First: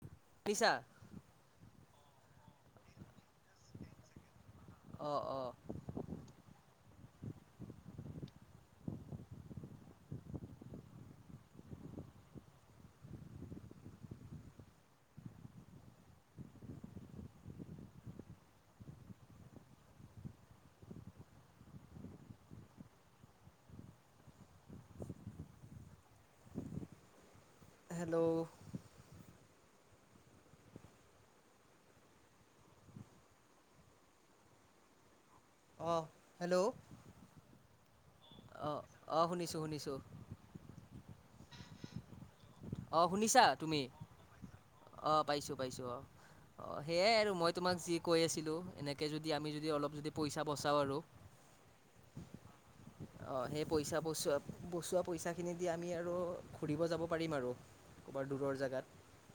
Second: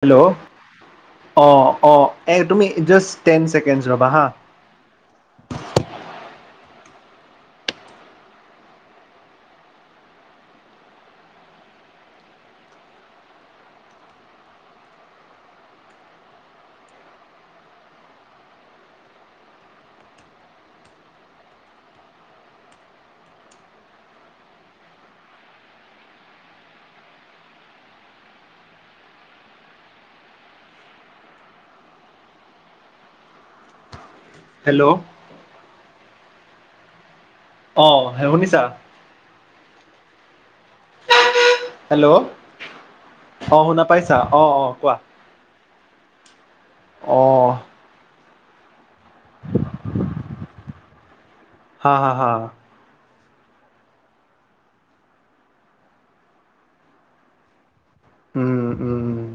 Hello শুনিছা অঁ অঁ এই তুমি জাষ্ট টেন চেকেণ্ড ৰবা হা অঁ অঁ [unintelligible] হেল্লৌ অঁ হেল্ল' আহ শুনিছা? অঁ অঁ শুনিছোঁ শুনিছোঁ হেল্ল' অ অঁ শুনিছা শুনা পাইছা অ অ কোৱা। পাইছো অ সেইয়াই আৰু অঁ মই তোমাক যি কৈ আছিলো এনেকে যদি আমি যদি অলপ যদি পইচা বচাওঁ আৰু হয় হয় হয় অ সেই পইচা বচোৱা বচোৱা পইচা খিনি দি আমি আৰু ঘূৰিব যাব পাৰিম আৰু। ক'ৰবাত দূৰৰ উম জেগাত। উম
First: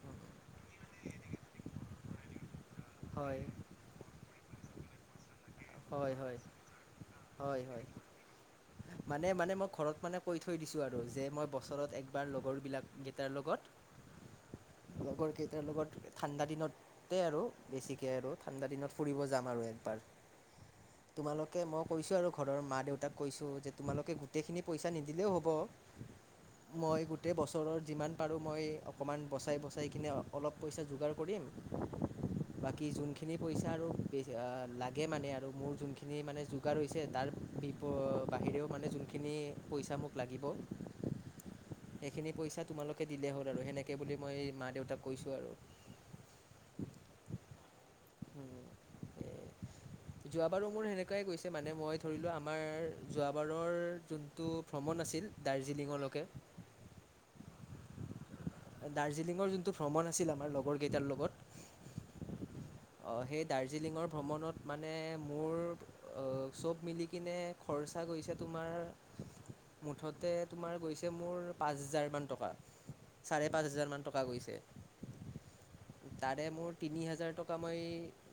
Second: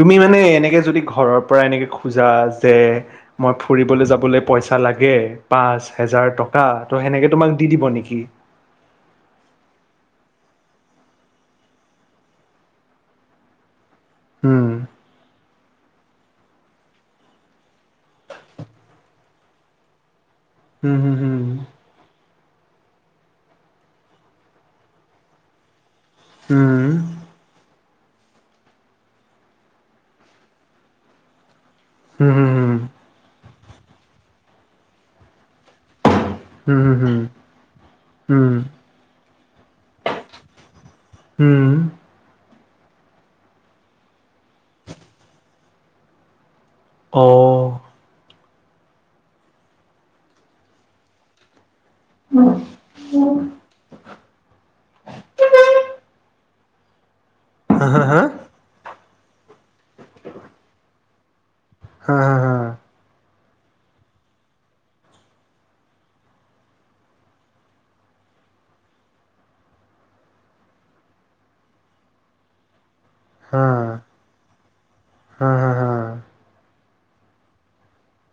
তুমি মানে এনেকে যদি ঘৰৰ পৰা এনেকে খোজা যে হয় মই ফুৰিবলৈ যাবলৈ পইচা লাগে পাঁচ হয় হেজাৰ হয় টকা টকা সেনেকে তোমাক হয় দি হয় দিব নেকি? মানে মানে মই ঘৰত মানে কৈ থৈ দিছোঁ আৰু যে মই বছৰত একবাৰ লগৰবিলাক কেইটাৰ লগত হম তেওঁলোকৰ ঠাণ্ডা দিনতে আৰু বেছিকে আৰু ঠাণ্ডা দিনত ফুৰিব যাম আৰু একবাৰ। হুম হুম তোমালোকে মোক কৈছোঁ আৰু ঘৰৰ মা দেউতাক কৈছোঁ যে তোমালোকে গোটেইখিনি পইচা নিদিলেও হ'ব হুম মই গোটেই বছৰত যিমান পাৰোঁ মই অকণমান বচাই বচাই কিনে অলপ পইচা যোগাৰ কৰিম হু বাকী যোনখিনি পইচা আৰু লাগে মানে আৰু আৰু মোৰ যোনখিনি মানে যোগাৰ হুম হুম হুম হৈছে তাৰ হুম বিপ হুম বাহিৰেও মানে যোন যিখিনি পইচা মোক লাগিব উম। এইখিনি পইচা তোমালোকে দিলেই হ'ল আৰু সেনেকে বুলি মই মা দেউতাক কৈছো আৰু। অ। উম, এ যোৱাবাৰো মোৰ সেনেকুৱাই গৈছে মানে মই ধৰিলো আমাৰ যোৱাবাৰৰ যোনটো ভ্ৰমণৰ আছিল দাৰ্জিলিঙৰ লৈকে। হা হা হা দাৰ্জিলিঙৰ যোনটো ভ্ৰমণ আছিল আমাৰ লগৰ কেইটাৰ লগত অ সেই দাৰ্জিলিঙৰ ভ্ৰমণত মানে মোৰ চব মিলি কিনে খৰ খৰ্চা গৈছে তোমাৰ মুঠতে তোমাৰ গৈছে মোৰ পাঁচ হাজাৰ মান টকা চাৰে পাঁচ হাজাৰ মান টকা গৈছে, তাৰে মোৰ তিনি হাজাৰ টকা পা মই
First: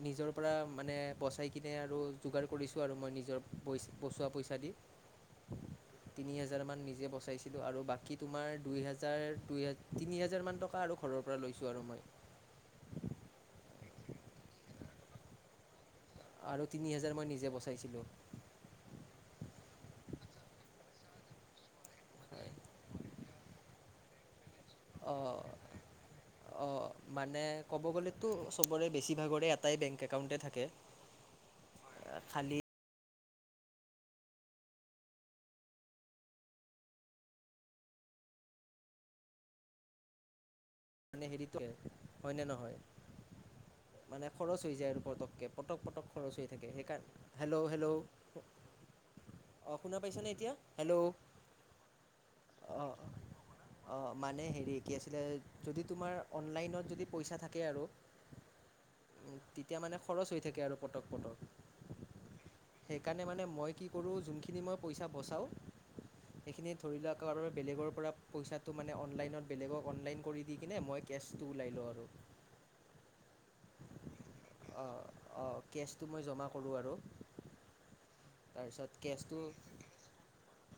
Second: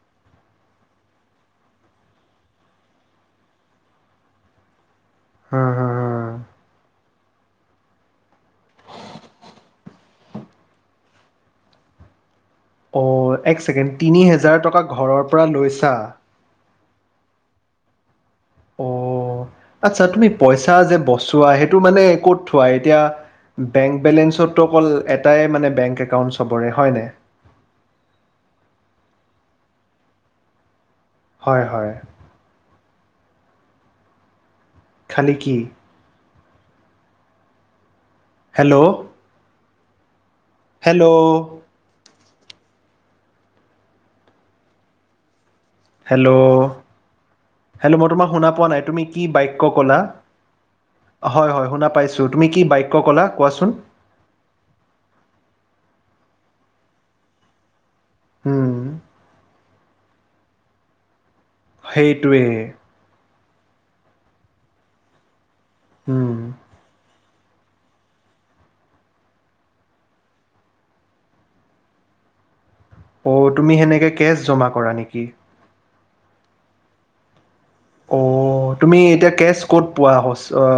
নিজৰ পৰা মানে বচাই কিনে আৰু যোগাৰ কৰিছোঁ আৰু মই নিজৰ পইছা বস্তু বচোৱা পইচা দি তিনি হাজাৰ মান নিজে বচাইছিলো আৰু বাকী তোমাৰ দুই হাজাৰ দু তিনি হাজাৰ মান টকা আৰু ঘৰৰ পৰা লৈছোঁ আৰু মই। অ' এক ছেকেণ্ড তিনি হোজাৰ টকা ঘৰৰ পৰা লৈছা? আৰু তিনি হাজাৰ মই নিজে বচাইছিলো। অ আচ্ছা তুমি পইচা যে বচোৱা সেইটো মানে ক'ত থোৱা, এতিয়া বেংক বেলেঞ্চত অ' অ' হয়নে মানে ক'ব গ'লেতো চবৰে বেছি ভাগৰে এটাই বেংক একাউণ্টে থাকে হয় হয়। খালী খালী কি হেল্ল'? হেল্ল' মানে হেৰিত, হয় নে নহয়? মানে খৰচ হৈ যায় আৰু পতককে পটক পটক হেল্ল' খৰচ হৈ থাকে, অ' হেল্ল' হেল্ল' মই তোমাক শুনা পোৱা নাই তুমি কি বাক্য অ' ক'লা শুনা পাইছা নে এতিয়া হেল্ল'? হয় হয় শুনা পাইছো।, তুমি কি অঁ বাক্য কলা কোৱাছোন। অঁ মানে হেৰি কি আছিলে যদি তোমাৰ অনলাইনত যদি পইচা থাকে আৰু হু তেতিয়া মানে খৰচ হৈ থাকে আৰু পটক পটক। সেইটোৱে। সেইকাৰণে মানে মই কি কৰোঁ যোনখিনি মই পইচা বচাওঁ, হুম সেইখিনি ধৰি লওক বেলেগৰ পৰা পইচাটো মানে অনলাইনত বেলেগক অনলাইন কৰি দি কিনে মই কেচটো ওলাই লওঁ আৰু। অঢ তুমি সেনেকে কেচ জমা কৰা নেকি? টো মই জমা কৰোঁ আৰু। অ' তাৰপিছত তুমি এতিয়া কেছটো কেচ ক'ত পোৱা,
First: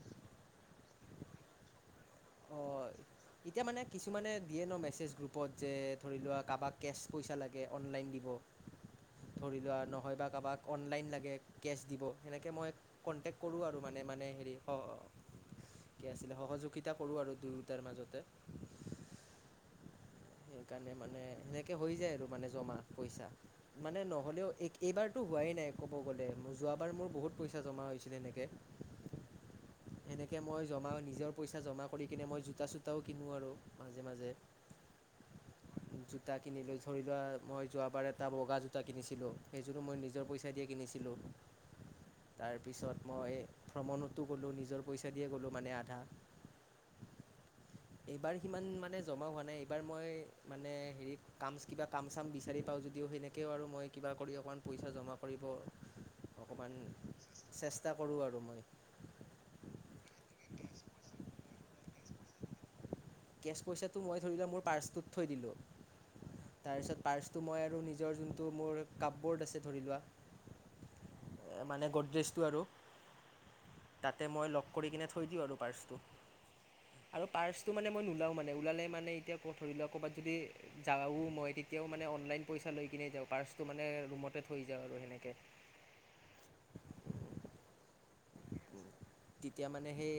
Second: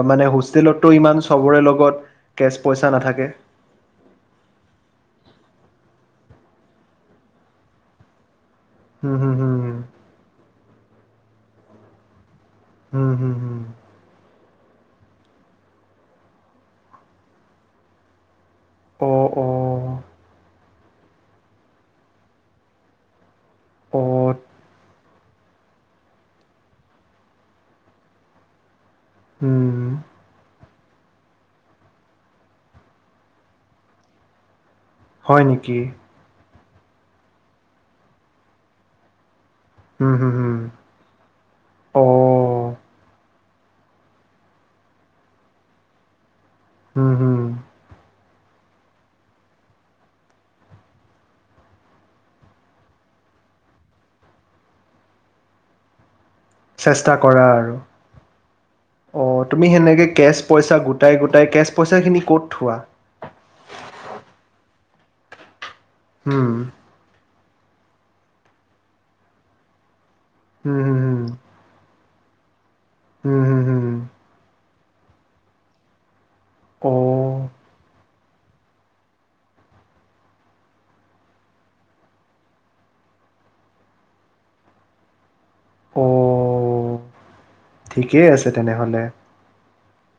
মানে হোষ্টেলত ত ইমান চবৰে লগত কেছ পইচা অ' নাথাকে। এতিয়া মানে কিছুমানে দিয়ে ন মেছেজ গ্ৰুপত। যে ধৰি লোৱা কাৰোবাক কেচ পইচা লাগে অনলাইন দিব হুম হুম হুম ধৰি লোৱা নহয় বা কাৰোবাক অনলাইন লাগে কেচ দিব সেনেকে মই হুম হুম কণ্টেক্ট কৰো হুম আৰু মানে মানে হেৰি স কি আছিলে সহযোগিতা সৰু আৰু দুয়োটাৰ মাজতে। অ অ। সেইকাৰণে মানে সেনেকৈ হৈ যায় আৰু মানে জমা পইচা মানে অ' নহ'লেও এই এইবাৰ টো হোৱাই নাই ক'ব গ'লে, যোৱাবাৰ মোৰ বহুত পইচা জমা হৈছিলে এনেকে। হম। জমা নিজৰ পইচা জমা কৰি কিনে মই জোতা চোতাও কিনো আৰু মাজে মাজে। হয় নেকি? কিনিলো। ধৰি লোৱা মই যোৱাবাৰে এটা বগা জোতা কিনিছিলোঁ। সেইযোৰো মই হুম নিজৰ হুম পইচা হুম দিয়ে কিনিছিলোঁ, অ' তাৰপিছত মই ভ্ৰমণতো গ'লো নিজৰ পইচা দিয়ে গ'লো মানে, আধা উম হু এইবাৰ সিমান মানে জমা হোৱা নাই। এবাৰ মই মানে হেৰি কাম কিবা কাম চাম বিচাৰি পাওঁ যদিও সেনেকেও আৰু মই কিবা কৰি অকণ পইচা জমা কৰিব অকণমান চেষ্টা কৰা আৰু চেষ্টা কৰোঁ আৰু, ম অ' তুমি সেনেকে কেচ পইচা গোটাই গোটাই কেচ পইচা খিনি ক'ত থোৱা? কেছ পইচাটো মই ধৰি লোৱা মোৰ পাৰ্চটোত থৈ দিলোঁ হুম তাৰছত পাৰ্ছ টো মই আৰু নিজৰ যোনটো মোৰ কাববৰ্ড আছে ধৰি লোৱা উম হম হম। দ্ৰেছটো আৰু হুম তাতে মই লগ কৰি কিনে থৈ দিওঁ আৰু পাৰ্ছটো। আৰু অ' পাৰ্ছটো মানে মই নোলাও মানে ওলালে মানে এতিয়া ক ধৰি ল ক'ৰবাত যদি যাও মই তেতিয়াও মানে অনলাইন পইচা লৈ কিন নে যাওঁ। পাৰ্চটো মানে ৰুমতে থৈ যাওঁ আৰু সেনেকে। অ ঠিকেই আছে তেনেহলে এতিয়া মানে সেই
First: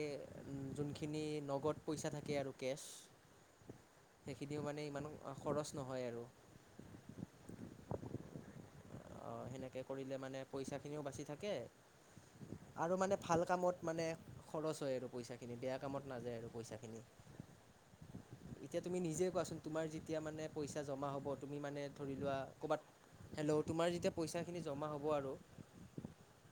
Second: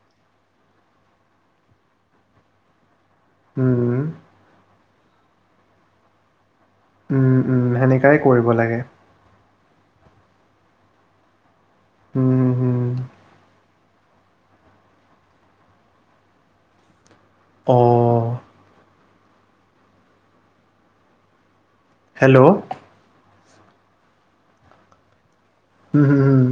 উম যোনখিনি নগদ পইচা থাকে আৰু কেচ উম, সেইখিনিও মানে ইমান খৰচ নহয় আৰু উম উম সেনেকাই কৰিব লাগে অ সেনেকে কৰিলে মানে পইচা খিনিও বাচি থাকে উম, হুম, হুম। আৰু মানে ভাল কামত মানে খৰচ হয় আৰু পইচাখিনি বেয়া কামত নাযায় আৰু পইচাখিনি অ', এতিয়া তুমি নিজে কোৱাচোন তোমাৰ যেতিয়া মানে পইচা জমা হ'ব তুমি মানে ধৰি লোৱা হেল্ল'? কবাত হেল্ল' তোমাৰ যেতিয়া পইচা খিনি জমা হ'ব আৰু উম হোম হোম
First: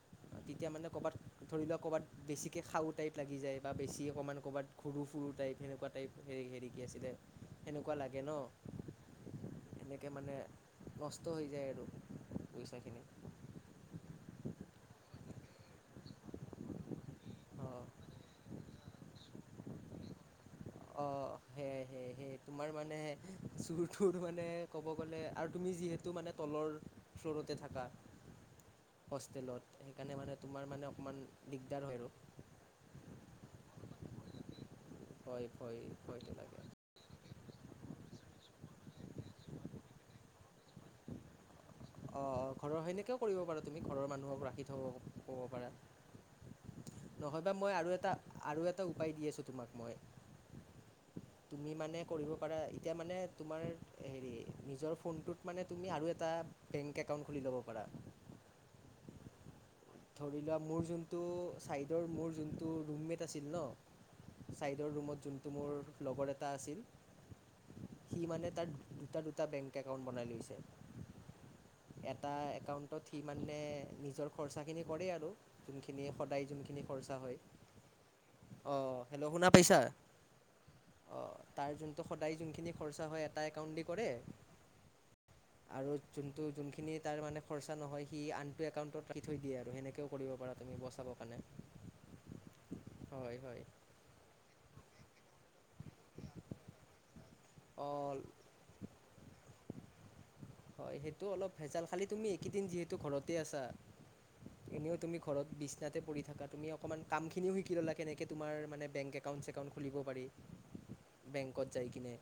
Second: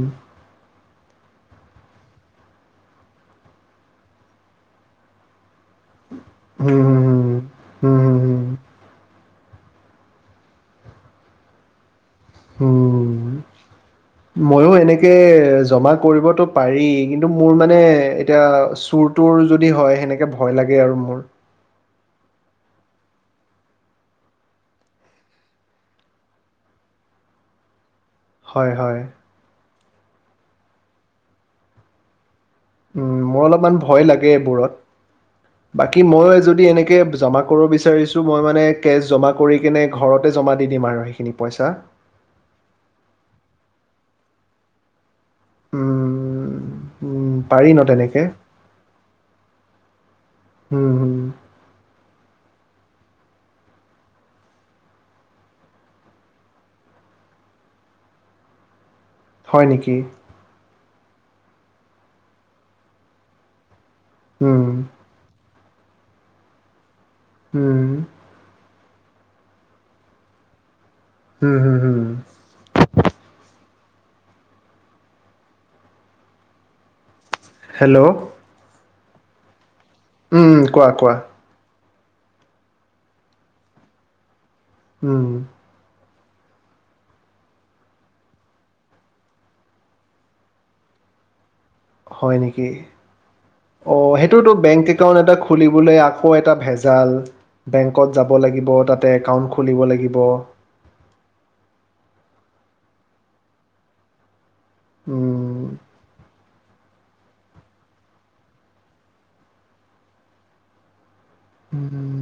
এতিয়া মানে ক'ৰবাত ধৰি লোৱা ক'বাত বেছিকৈ খাওঁ টাই লাগি যায় বা বেছি অকণমান ক'ৰবাত ঘুৰো ফুৰো টাইপ সেনেকুৱা টাইপ হেৰি হেৰি হুম, কি হুম, আছিলে হুম, সেনেকুৱা হুম, হুম, লাগে ন হুম, এনেকে মানে নষ্ট হৈ যায় আৰু পইচাখিনি উম মইয়ো এনেক কে জমা কৰিবতো পাৰি কিন্তু মোৰ মানে অঁ এতিয়া চুৰ তুৰ যদি হয় সেনেকে ভয় লাগে আৰু মোৰ অঁ সেয়াই সেয়াই সেই তোমাৰ মানে চুৰটো মানে ক'ব গলে আৰু তুমি যিহেতু মানে তলৰ ফ্লৱৰ টে থাকা হয় হয় হোষ্টেলত সেইকাৰণে মানে তোমাৰ মানে অকমান দিগদাৰ হয় আৰু উম মোৰ অলপমান ভয় লাগে ভয় এইবোৰত ভয় বাকী ভয়টো মইয়ো লাগে যদি এনেকে জমা কৰিব বিচাৰিছো মই মানে কেছ জমা কৰি কিনে ঘৰতে জমা দি দিম আৰু সেইখিনি পইচা অ ঘৰৰ, সেনেকাও কৰিব পাৰা তুমি ঘৰৰ মানুহক ৰাখি থব উম উম, নহয় বা পাৰি মই ন আৰু এটা তেনেকে আৰু এটা উপায় দি আছোঁ তোমাক মই? উম হুম তুমি মানে কৰিব পাৰা ই তিয়া মানে তোমাৰ হেৰি নিজৰ ফোনটোত মানে তুমি আৰু এটা বেংক একাউন্ট খুলি লব পাৰা, হয় নেকি ধৰি লোৱা মোৰ যোনটো চাইডৰ মোৰ যোনটো ৰুমমেট আছিল ন, উম চাইডৰ ৰুমত যোন টো মোৰ লগৰ এটা আছিল, উম সি মানে তাৰ দু টা দুটা বেংক একাউণ্ট বনাই লৈছে। হুম হুম হুম এটা একাউন্টত সি মানে নিজৰ খৰচাখিনি কৰে আৰু যোনখিনি সদায় যোনখিনি খৰচা হয়। হেল্ল'? অ হেল্ল' শুনা পাইছা? উম কোৱা কোৱা? ত সদায় যোনখিনি খৰচা হয় এটা একাউণ্ট দি কৰে উম। আৰু যোনটো যোনখিনি তাৰ মানে খৰচা নহয়, সি আনটো একাউণ্টত ৰাখি থৈ দিয়ে আৰু সেনেকেও কৰিব পাৰা তুমি বচাব মানে। হয় নেকি? অ সেইটোতো বেংক একাউণ্ট এটা খুলিবলৈ আকৌ এটা ভেজাল, বেংকত অঁ যাব লাগিব তাতে একাউণ্ট খুলিব লাগিব। হয় সেইটো অলপ ভেজাল, খালি তুমি এইকেইদিন যিহেতু ঘৰতে আছা এনেও তুমি ঘৰত উম বিছনাতে পৰি থাকা তুমি অকমান কামখিনিও শিকি ল'লা কেনেকে তোমাৰ মানে বেংক একাউণ্ট - ছেকাউণ্ট খুলিব পাৰি। বেংকত যাই কিনে উম,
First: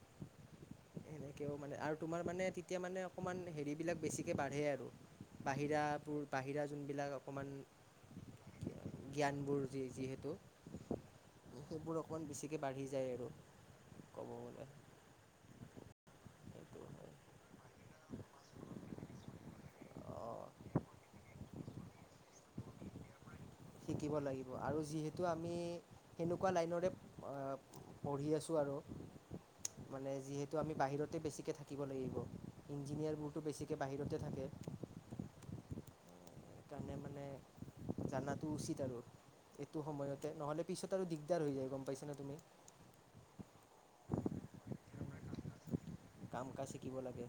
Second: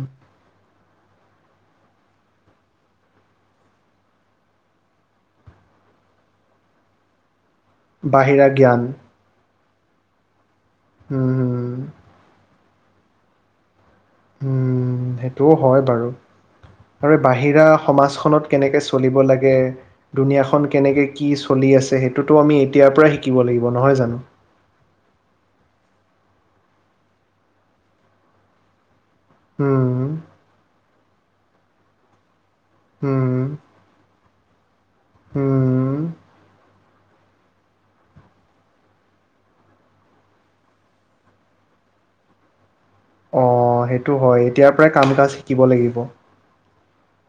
সেনেকেও মানে আৰু তোমাৰ মানে তেতিয়া মানে অকণমান হেৰিবিলাক বেছিকৈ বাঢ়ে আৰু বাহিৰাবোৰ বাহিৰা যোনবিলাক অকণমান বাহিৰা জ্ঞান জ্ঞানবোৰ যি যিহেতু উম হোম সেইবোৰ অকণমান বেছিকৈ বাঢ়ি যায় আৰু ক'ব গ'লে উম সেইটোও হয় বাৰু সেইটো হয় আৰু বাহিৰা সমাজখনত কেনেকে চলিব লাগে অঁ দুুনীয়াখনন কেনেকে কি চলি আছে সেইটো টো আমি এতিয়াৰ পৰাই শিকিব লাগিব নহয় জানো টো আমি সেনেকুৱা লাইনৰে পঢ়ি আছোঁ আৰু উম মানে যিহেতু আমি বাহিৰতে বেছিকে থাকিব লাগিব ইঞ্জিনিয়াৰ বোৰতো বেছিকে বাহিৰতে থাকে হোম সেইকাৰণে মানে জানাতো উচিত আৰু এইটো সময়তে নহলে পিছত আৰু দিগদাৰ হৈ যায় গম পাইছা নে তুমি অ সেইটো হয় এতিয়াৰ পৰাই কাম কাজ শিকিব লাগিব কাম কাজ শিকিব লাগে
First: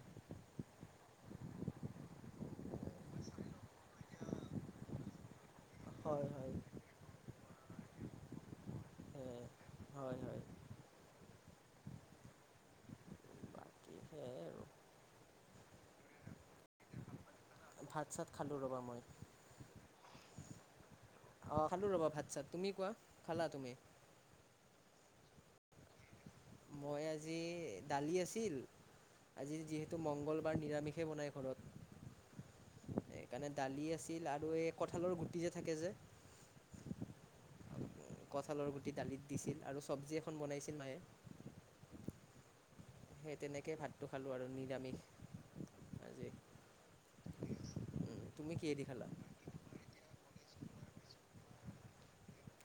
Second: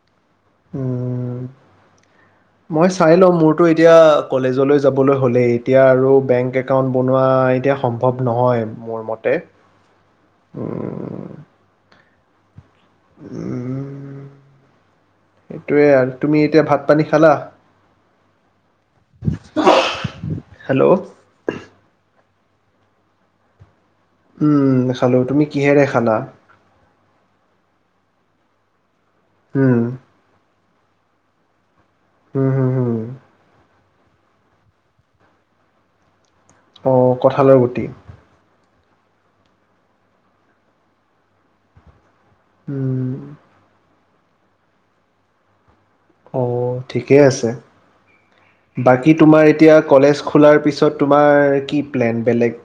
উম মই চাই লও মোৰতো এতিয়া কলেজলৈ যাবলৈ হ'লেই এতিয়া আৰু হয় হয় বেংক একাউণ্ট বনোৱা এতিয়া সম্ভৱ নহয় মোৰ মতে হয় হয় উম। উ, বাকী উ, সেয়াই আৰু সেইটোয়ে আৰু তুমি এতিয়া ভাত পানী খালা। ভাত চাত খালোঁ ৰ'বা মই। হেল্ল'। অ খালো ৰবা ভাত চাত তুমি কোৱা খালা তুমি। উম খালো তুমি কিহেৰে খালা মই আজি দালি আছিল আজি উম, যিহেতু মঙ্গলবাৰ নিৰা ষে বনাই হুম, হুম, হুম, ঘৰত সেইকাৰণে দালি আছে তিল আৰু এই কঁঠালৰ গুটি যে থাকে যে আহ কঁঠালৰ গুটি ৰুটি দালিত দিছিল আৰু চব্জি এখন বনাইছিল মায়ে উম, সেই তেনেকেই ভাতটো খালো আৰু নিৰামিষ। আজি অ' ঠিকেই আছে তুমি কিহেদি খালা বাকী তোমাৰ এতিয়া কলেজ খোলাৰ পিছত ত' তোমাৰ কি প্লেন বেলেগ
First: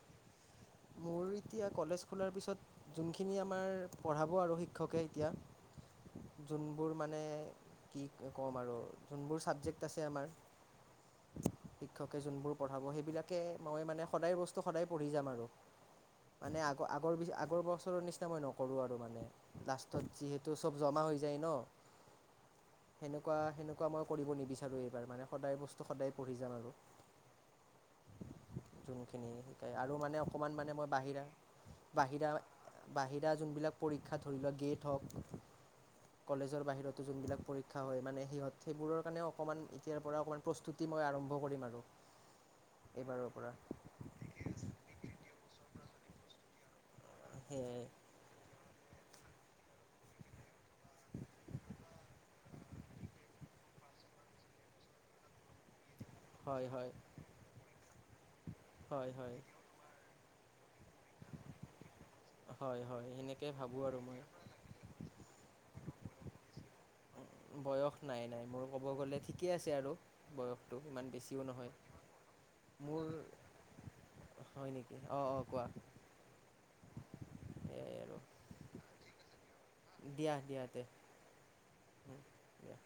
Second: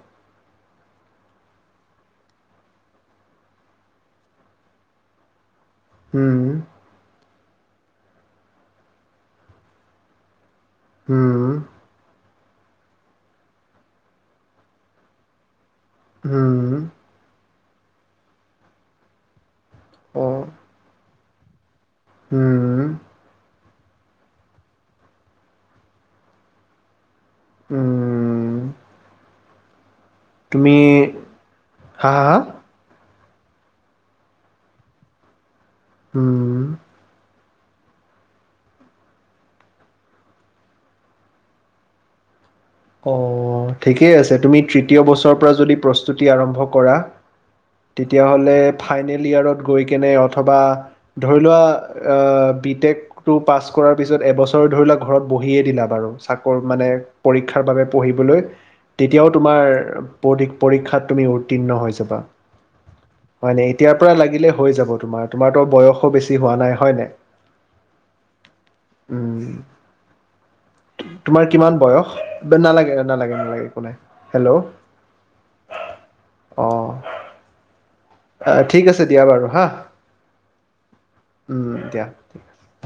মোৰ এতিয়া কলেজ খোলাৰ পিছত যোনখিনি আমাৰ পঢ়াব আৰু শিক্ষকে এতিয়া উম, যোনবোৰ মানে কি ক'ম আৰু যোনবোৰ চাবজেক্ট আছে আমাৰ হম'। শিক্ষকে যোনবোৰ পঢ়াব সেইবিলাকে মই মানে সদায় বস্তু সদায় পঢ়ি যাম আৰু মানে হুম, আগ আগৰ আগৰ বছৰৰ নিচিনা মই নকৰো আৰু মানে লাষ্টত যিহেতু চব জমা হৈ যায় ন হম। এনেকুৱা মই কৰিব নিবিচাৰোঁ এইবাৰ মানে সদায় বস্তু সদায় পঢ়ি যাম আৰু উম, যোনখিনি শিকাই আৰু মানে অকণমান মানে তুমি মই বাহিৰা হা, হা, বাহিৰা হা? বাহিৰা এতিয়া যোনবিলাক পৰীক্ষা ধৰি লোৱা গেট হওক কলেজৰ উম, বাহিৰতো যোনবিলাক পৰীক্ষা শিক্ষা হয় মানে সিহঁত সেইবোৰৰ কাৰণে অকমান এতিয়াৰ পৰা অকমান প্ৰস্তুতি মই আৰম্ভ কৰিম আৰু [inaudible] পৰা অ' ঠিকেই আছে তুমি তৃতীয় বছৰৰ পৰা যদি প্ৰস্তুতি আৰম্ভ কৰা সেয়াই তেতিয়াহ'লে ফাইনেল ইয়াৰত গৈ কেনে অথবা ধৰি লোৱা আহ বি টেকটো পাছ কৰাৰ পিছত এবছৰ ধৰি লোৱাক ঘৰত বহিয়ে দিলা বাৰু চাকৰ হয় মানে হয় পৰ শিক্ষাৰ বাবে পঢ়িবলৈ হয় তেতিয়াও হয় তোমাৰ পৰীক্ষাত তুমি উত্তীৰ্ণ হৈ যাবা। হয় হয় সেনেকৈ হয় নাই ভাবোঁ এতিয়াৰ আৰু পৰা মই লাগিলে হৈ যাব তোমাৰ তোমাৰতো বয়সো বেছি হোৱা নাই হয় নাই। বয়স নাই ন উম মো তোমাৰ কিমান বয়স নালাগে হয় নেকি অঁ অঁ কোৱা অ, সেয়াই আৰু আহ ঠিক আছে দিয়া বাৰু হা। দিয়া, দিয়া, দিয়া।